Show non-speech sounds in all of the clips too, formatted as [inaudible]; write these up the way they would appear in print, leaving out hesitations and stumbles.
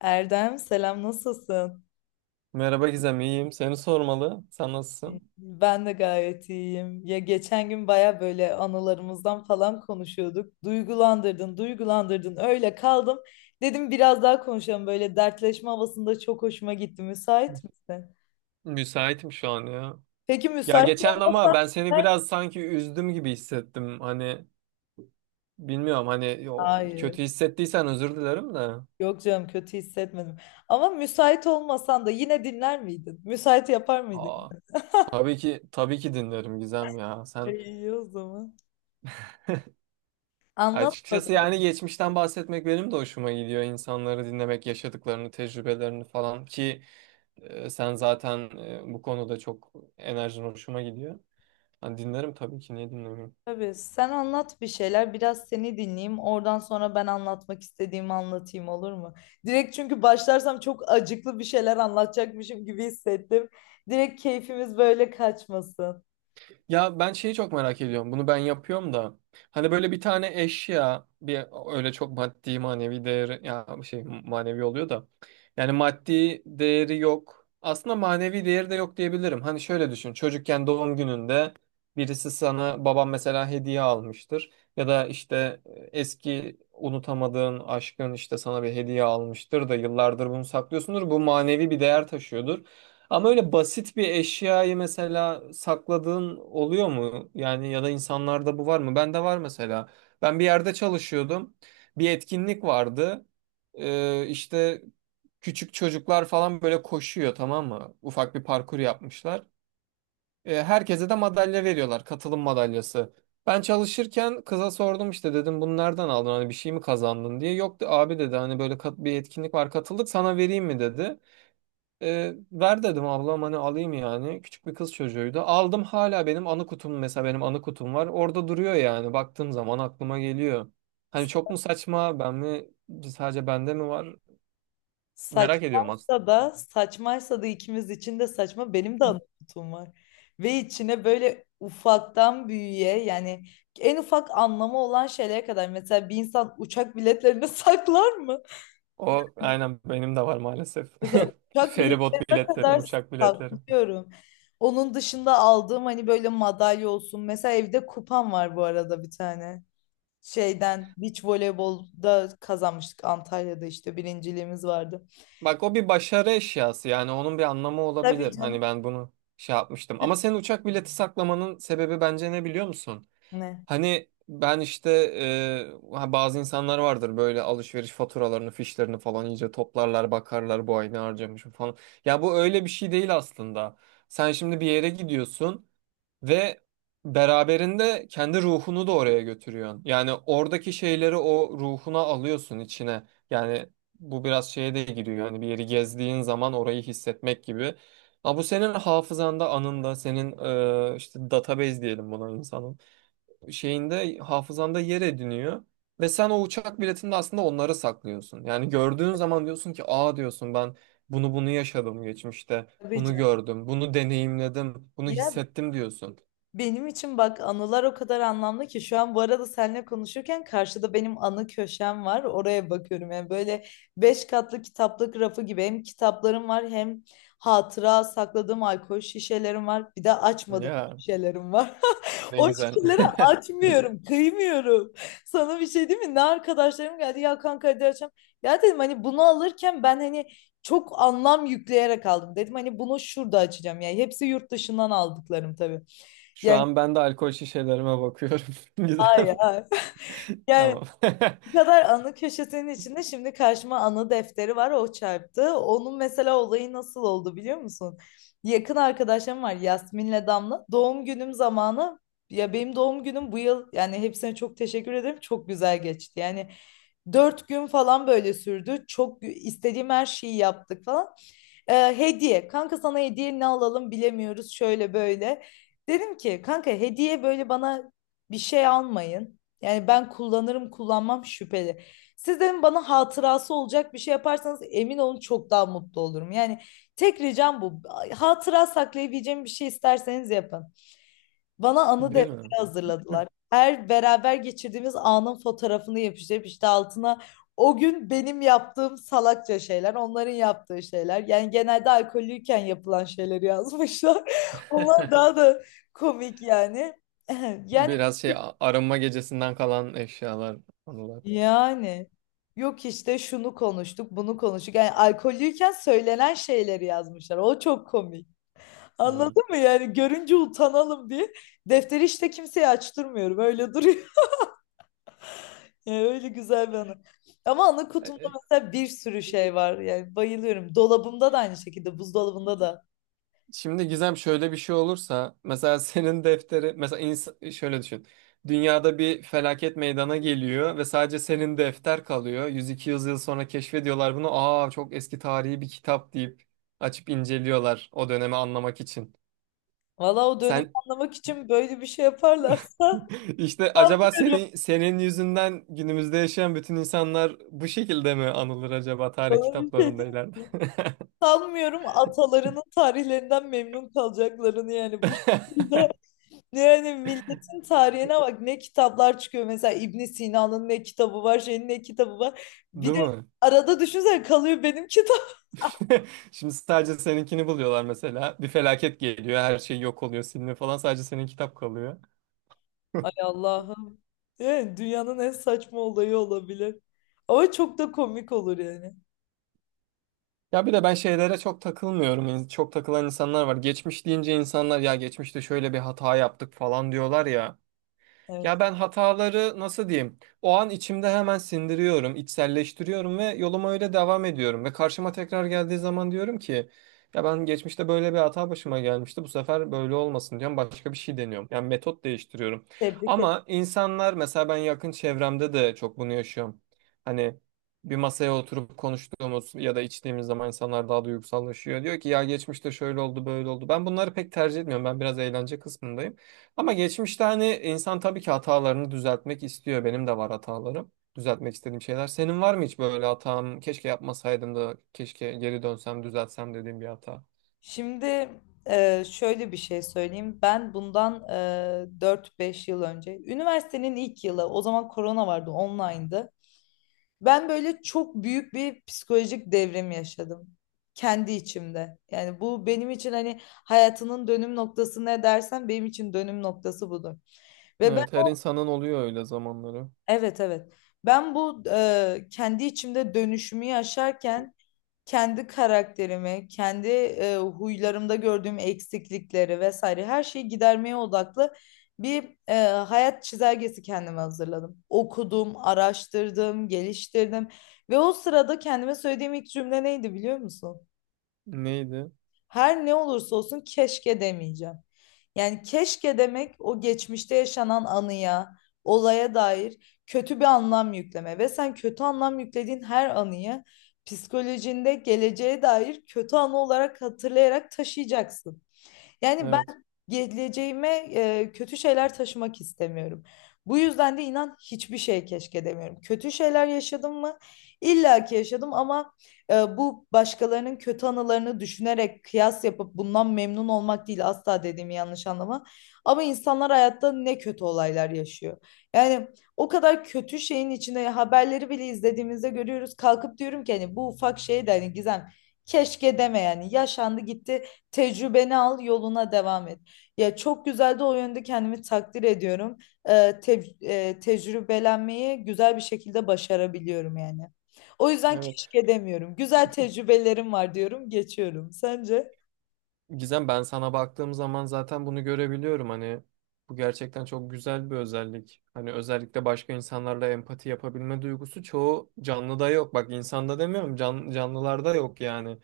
Erdem selam nasılsın? Merhaba Gizem, iyiyim. Seni sormalı. Sen nasılsın? Ben de gayet iyiyim. Ya geçen gün baya böyle anılarımızdan falan konuşuyorduk. Duygulandırdın, duygulandırdın. Öyle kaldım. Dedim biraz daha konuşalım. Böyle dertleşme havasında çok hoşuma gitti. Müsait misin? Müsaitim şu an ya. Peki Ya müsait geçen ama olmasan ben seni dinler miydin? biraz sanki üzdüm gibi hissettim. Hani bilmiyorum hani yo, Hayır. kötü hissettiysen özür dilerim de. Yok canım, kötü hissetmedim. Ama müsait olmasan da yine dinler miydin? Müsait yapar mıydın? Aa, tabii ki tabii ki dinlerim Gizem ya. [laughs] Sen İyi o zaman. Anlat açıkçası bakalım. yani geçmişten bahsetmek benim de hoşuma gidiyor. İnsanları dinlemek, yaşadıklarını, tecrübelerini falan ki sen zaten bu konuda çok enerjin hoşuma gidiyor. Hani dinlerim tabii ki niye dinlemiyorum? Tabii, sen anlat bir şeyler, biraz seni dinleyeyim, oradan sonra ben anlatmak istediğimi anlatayım, olur mu? Direkt çünkü başlarsam çok acıklı bir şeyler anlatacakmışım gibi hissettim. Direkt keyfimiz böyle kaçmasın. Ya ben şeyi çok merak ediyorum. Bunu ben yapıyorum da. Hani böyle bir tane eşya bir öyle çok maddi manevi değeri ya şey manevi oluyor da. Yani maddi değeri yok. Aslında manevi değeri de yok diyebilirim. Hani şöyle düşün. Çocukken doğum gününde birisi sana babam mesela hediye almıştır. Ya da işte eski unutamadığın aşkın işte sana bir hediye almıştır da yıllardır bunu saklıyorsundur. Bu manevi bir değer taşıyordur. Ama öyle basit bir eşyayı mesela sakladığın oluyor mu? Yani ya da insanlarda bu var mı? Bende var mesela. Ben bir yerde çalışıyordum. Bir etkinlik vardı. İşte küçük çocuklar falan böyle koşuyor, tamam mı? Ufak bir parkur yapmışlar. Herkese de madalya veriyorlar. Katılım madalyası. Ben çalışırken kıza sordum, işte dedim bunu nereden aldın? Hani bir şey mi kazandın diye. Yok, abi dedi hani böyle bir etkinlik var, katıldık, sana vereyim mi dedi. Ver dedim ablam, hani alayım yani. Küçük bir kız çocuğuydu. Aldım, hala benim anı kutum, mesela benim anı kutum var. Orada duruyor yani. Baktığım zaman aklıma geliyor. Hani S- çok mu saçma, ben mi sadece, bende mi var? Merak ediyorum aslında. Saçmaysa da saçmaysa da ikimiz için de saçma, benim de anlatım var. Ve içine böyle ufaktan büyüğe, yani en ufak anlamı olan şeylere kadar, mesela bir insan uçak biletlerini [laughs] saklar mı? O aynen benim de var maalesef. Mesela [laughs] uçak Feribot biletlerine biletlerim, kadar uçak biletlerim. saklıyorum. Onun dışında aldığım hani böyle madalya olsun. Mesela evde kupam var bu arada, bir tane. Şeyden beach voleybolda kazanmıştık Antalya'da, işte birinciliğimiz vardı. Bak o bir başarı eşyası, yani onun bir anlamı Tabii olabilir. canım. Hani ben bunu şey yapmıştım. Ama senin uçak bileti saklamanın sebebi bence ne biliyor musun? Ne? Hani ben işte bazı insanlar vardır böyle alışveriş faturalarını, fişlerini falan iyice toplarlar, bakarlar bu ay ne harcamışım falan. Ya bu öyle bir şey değil aslında. Sen şimdi bir yere gidiyorsun ve beraberinde kendi ruhunu da oraya götürüyorsun. Yani oradaki şeyleri o ruhuna alıyorsun içine. Yani bu biraz şeye de giriyor. Yani bir yeri gezdiğin zaman orayı hissetmek gibi. Ama bu senin hafızanda, anında, senin işte database diyelim buna, insanın şeyinde, hafızanda yer ediniyor. Ve sen o uçak biletinde aslında onları saklıyorsun. Yani gördüğün zaman diyorsun ki aa diyorsun, ben bunu yaşadım geçmişte. Tabii Bunu canım. gördüm, bunu deneyimledim, bunu Ya hissettim diyorsun. benim için bak anılar o kadar anlamlı ki, şu an bu arada seninle konuşurken karşıda benim anı köşem var. Oraya bakıyorum, yani böyle beş katlı kitaplık rafı gibi, hem kitaplarım var, hem hatıra sakladığım alkol şişelerim var. Bir de açmadığım Ya şişelerim var. [laughs] ne O güzel. şişeleri açmıyorum, kıymıyorum. Sana bir şey değil mi? Ne arkadaşlarım geldi ya, kanka hadi açalım. Ya dedim hani bunu alırken ben hani çok anlam yükleyerek aldım. Dedim hani bunu şurada açacağım, yani hepsi yurt dışından aldıklarım tabii. [laughs] Şu Yani, an ben de alkol şişelerime bakıyorum. [laughs] Güzel. hayır, hayır. Yani Tamam. bu kadar anı köşesinin içinde şimdi karşıma anı defteri var, o çarptı. Onun mesela olayı nasıl oldu biliyor musun? Yakın arkadaşlarım var, Yasmin'le Damla. Doğum günüm zamanı, ya benim doğum günüm bu yıl, yani hepsine çok teşekkür ederim. Çok güzel geçti. Yani 4 gün falan böyle sürdü. Çok gü- istediğim her şeyi yaptık falan. Hediye. Kanka sana hediye ne alalım bilemiyoruz, şöyle böyle. Dedim ki kanka hediye böyle bana bir şey almayın. Yani ben kullanırım kullanmam şüpheli. Siz dedim bana hatırası olacak bir şey yaparsanız emin olun çok daha mutlu olurum. Yani tek ricam bu. Hatıra saklayabileceğim bir şey isterseniz yapın. Bana [laughs] anı Değil mi? defteri hazırladılar. Her beraber geçirdiğimiz anın fotoğrafını yapıştırıp işte altına o gün benim yaptığım salakça şeyler, onların yaptığı şeyler. Yani genelde alkollüyken yapılan şeyleri yazmışlar. [laughs] Onlar daha [laughs] da komik yani. [clears throat] [laughs] Yani Biraz şey, arınma gecesinden kalan eşyalar, anılar. Yani yok işte şunu konuştuk, bunu konuştuk. Yani alkollüyken söylenen şeyleri yazmışlar. O çok komik. Hmm. Anladın mı? Yani görünce utanalım diye defteri işte kimseye açtırmıyorum. Öyle duruyor. [laughs] Yani öyle güzel bir anı. Ama anı kutumda mesela bir sürü şey var. Yani bayılıyorum. Dolabımda da aynı şekilde, buzdolabında da. Şimdi Gizem şöyle bir şey olursa mesela [laughs] senin defteri mesela şöyle düşün. Dünyada bir felaket meydana geliyor ve sadece senin defter kalıyor. 100-200 yıl sonra keşfediyorlar bunu. Aa çok eski tarihi bir kitap deyip açıp inceliyorlar o dönemi anlamak için. Valla o dönemi Sen anlamak için böyle bir şey yaparlarsa [laughs] işte [laughs] acaba sanmıyorum. senin yüzünden günümüzde yaşayan bütün insanlar bu şekilde mi anılır acaba tarih Sana bir şey kitaplarında diyeyim, ileride? mi? Sanmıyorum atalarının tarihlerinden memnun kalacaklarını, yani bu [laughs] şekilde. [laughs] Yani milletin tarihine bak, ne kitaplar çıkıyor, mesela İbn Sina'nın ne kitabı var, şeyin ne kitabı var. Bir Değil de mi? arada düşünsene kalıyor benim kitap. [laughs] Şimdi sadece seninkini buluyorlar mesela. Bir felaket geliyor, her şey yok oluyor, siliniyor falan. Sadece senin kitap kalıyor. [laughs] Ay Allah'ım. Yani dünyanın en saçma olayı olabilir. Ama çok da komik olur yani. Ya bir de ben şeylere çok takılmıyorum. Çok takılan insanlar var. Geçmiş deyince insanlar ya geçmişte şöyle bir hata yaptık falan diyorlar ya. Evet. Ya ben hataları nasıl diyeyim? O an içimde hemen sindiriyorum, içselleştiriyorum ve yoluma öyle devam ediyorum. Ve karşıma tekrar geldiği zaman diyorum ki ya ben geçmişte böyle bir hata başıma gelmişti. Bu sefer böyle olmasın diyorum. Başka bir şey deniyorum. Yani metot değiştiriyorum. Tebrik Ama insanlar mesela, ben yakın çevremde de çok bunu yaşıyorum. Hani bir masaya oturup konuştuğumuz ya da içtiğimiz zaman insanlar daha duygusallaşıyor. Diyor ki ya geçmişte şöyle oldu, böyle oldu. Ben bunları pek tercih etmiyorum. Ben biraz eğlence kısmındayım. Ama geçmişte hani insan tabii ki hatalarını düzeltmek istiyor. Benim de var hatalarım. Düzeltmek istediğim şeyler. Senin var mı hiç böyle hatam? Keşke yapmasaydım da keşke geri dönsem düzeltsem dediğim bir hata. Şimdi şöyle bir şey söyleyeyim. Ben bundan 4-5 yıl önce, üniversitenin ilk yılı, o zaman korona vardı, online'dı. Ben böyle çok büyük bir psikolojik devrim yaşadım. Kendi içimde. Yani bu benim için hani hayatının dönüm noktası ne dersen benim için dönüm noktası budur. Ve ben, Evet, her insanın oluyor öyle zamanları. evet, evet. Ben bu kendi içimde dönüşümü yaşarken kendi karakterimi, kendi huylarımda gördüğüm eksiklikleri vesaire her şeyi gidermeye odaklı bir hayat çizelgesi kendime hazırladım. Okudum, araştırdım, geliştirdim ve o sırada kendime söylediğim ilk cümle neydi biliyor musun? Neydi? Her ne olursa olsun keşke demeyeceğim. Yani keşke demek o geçmişte yaşanan anıya, olaya dair kötü bir anlam yükleme ve sen kötü anlam yüklediğin her anıyı psikolojinde geleceğe dair kötü anı olarak hatırlayarak taşıyacaksın. Yani Evet. ben geleceğime kötü şeyler taşımak istemiyorum. Bu yüzden de inan hiçbir şey keşke demiyorum. Kötü şeyler yaşadım mı? İlla ki yaşadım ama bu başkalarının kötü anılarını düşünerek kıyas yapıp bundan memnun olmak değil asla, dediğimi yanlış anlama. Ama insanlar hayatta ne kötü olaylar yaşıyor. Yani o kadar kötü şeyin içine haberleri bile izlediğimizde görüyoruz. Kalkıp diyorum ki hani bu ufak şey de hani Gizem, keşke deme, yani yaşandı gitti. Tecrübeni al, yoluna devam et. Ya çok güzel de, o yönde kendimi takdir ediyorum. Tecrübelenmeyi güzel bir şekilde başarabiliyorum yani. O yüzden Evet. keşke demiyorum. Güzel tecrübelerim var diyorum, geçiyorum. Sence? Gizem ben sana baktığım zaman zaten bunu görebiliyorum, hani bu gerçekten çok güzel bir özellik. Hani özellikle başka insanlarla empati yapabilme duygusu çoğu canlıda yok. Bak insanda demiyorum, can, canlılarda yok yani.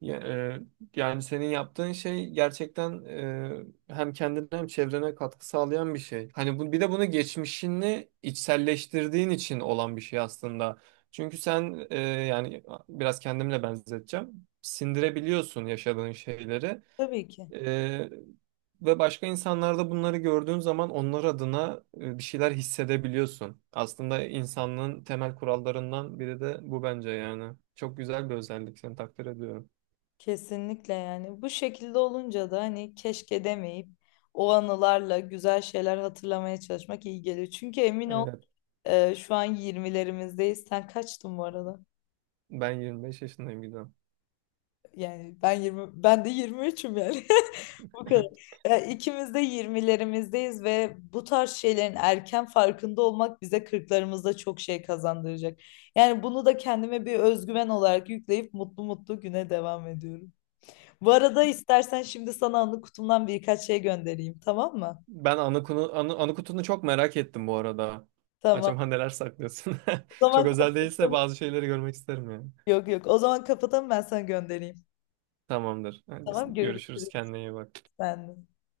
Ya- e, yani senin yaptığın şey gerçekten, hem kendine hem çevrene katkı sağlayan bir şey. Hani bu, bir de bunu geçmişini içselleştirdiğin için olan bir şey aslında. Çünkü sen, yani biraz kendimle benzeteceğim. Sindirebiliyorsun yaşadığın şeyleri. Tabii ki. Ee, ve başka insanlarda bunları gördüğün zaman onlar adına bir şeyler hissedebiliyorsun. Aslında insanlığın temel kurallarından biri de bu bence yani. Çok güzel bir özellik. Seni takdir ediyorum. Kesinlikle yani. Bu şekilde olunca da hani keşke demeyip o anılarla güzel şeyler hatırlamaya çalışmak iyi geliyor. Çünkü emin ol Evet. Şu an 20'lerimizdeyiz. Sen kaçtın bu arada? Ben 25 yaşındayım Gizem. Yani ben 20, ben de 23'üm yani. [laughs] Bu [laughs] kadar. Yani ikimiz de 20'lerimizdeyiz ve bu tarz şeylerin erken farkında olmak bize 40'larımızda çok şey kazandıracak. Yani bunu da kendime bir özgüven olarak yükleyip mutlu mutlu güne devam ediyorum. Bu arada istersen şimdi sana anı kutumdan birkaç şey göndereyim, tamam mı? Ben anı kutunu çok merak ettim bu arada. Tamam. Acaba neler saklıyorsun? O [laughs] Çok zaman özel değilse kapatalım. bazı şeyleri görmek isterim yani. Yok yok. O zaman kapatalım, ben sana göndereyim. Tamamdır. Hadi Tamam, görüşürüz. görüşürüz. Kendine iyi bak. Sen de.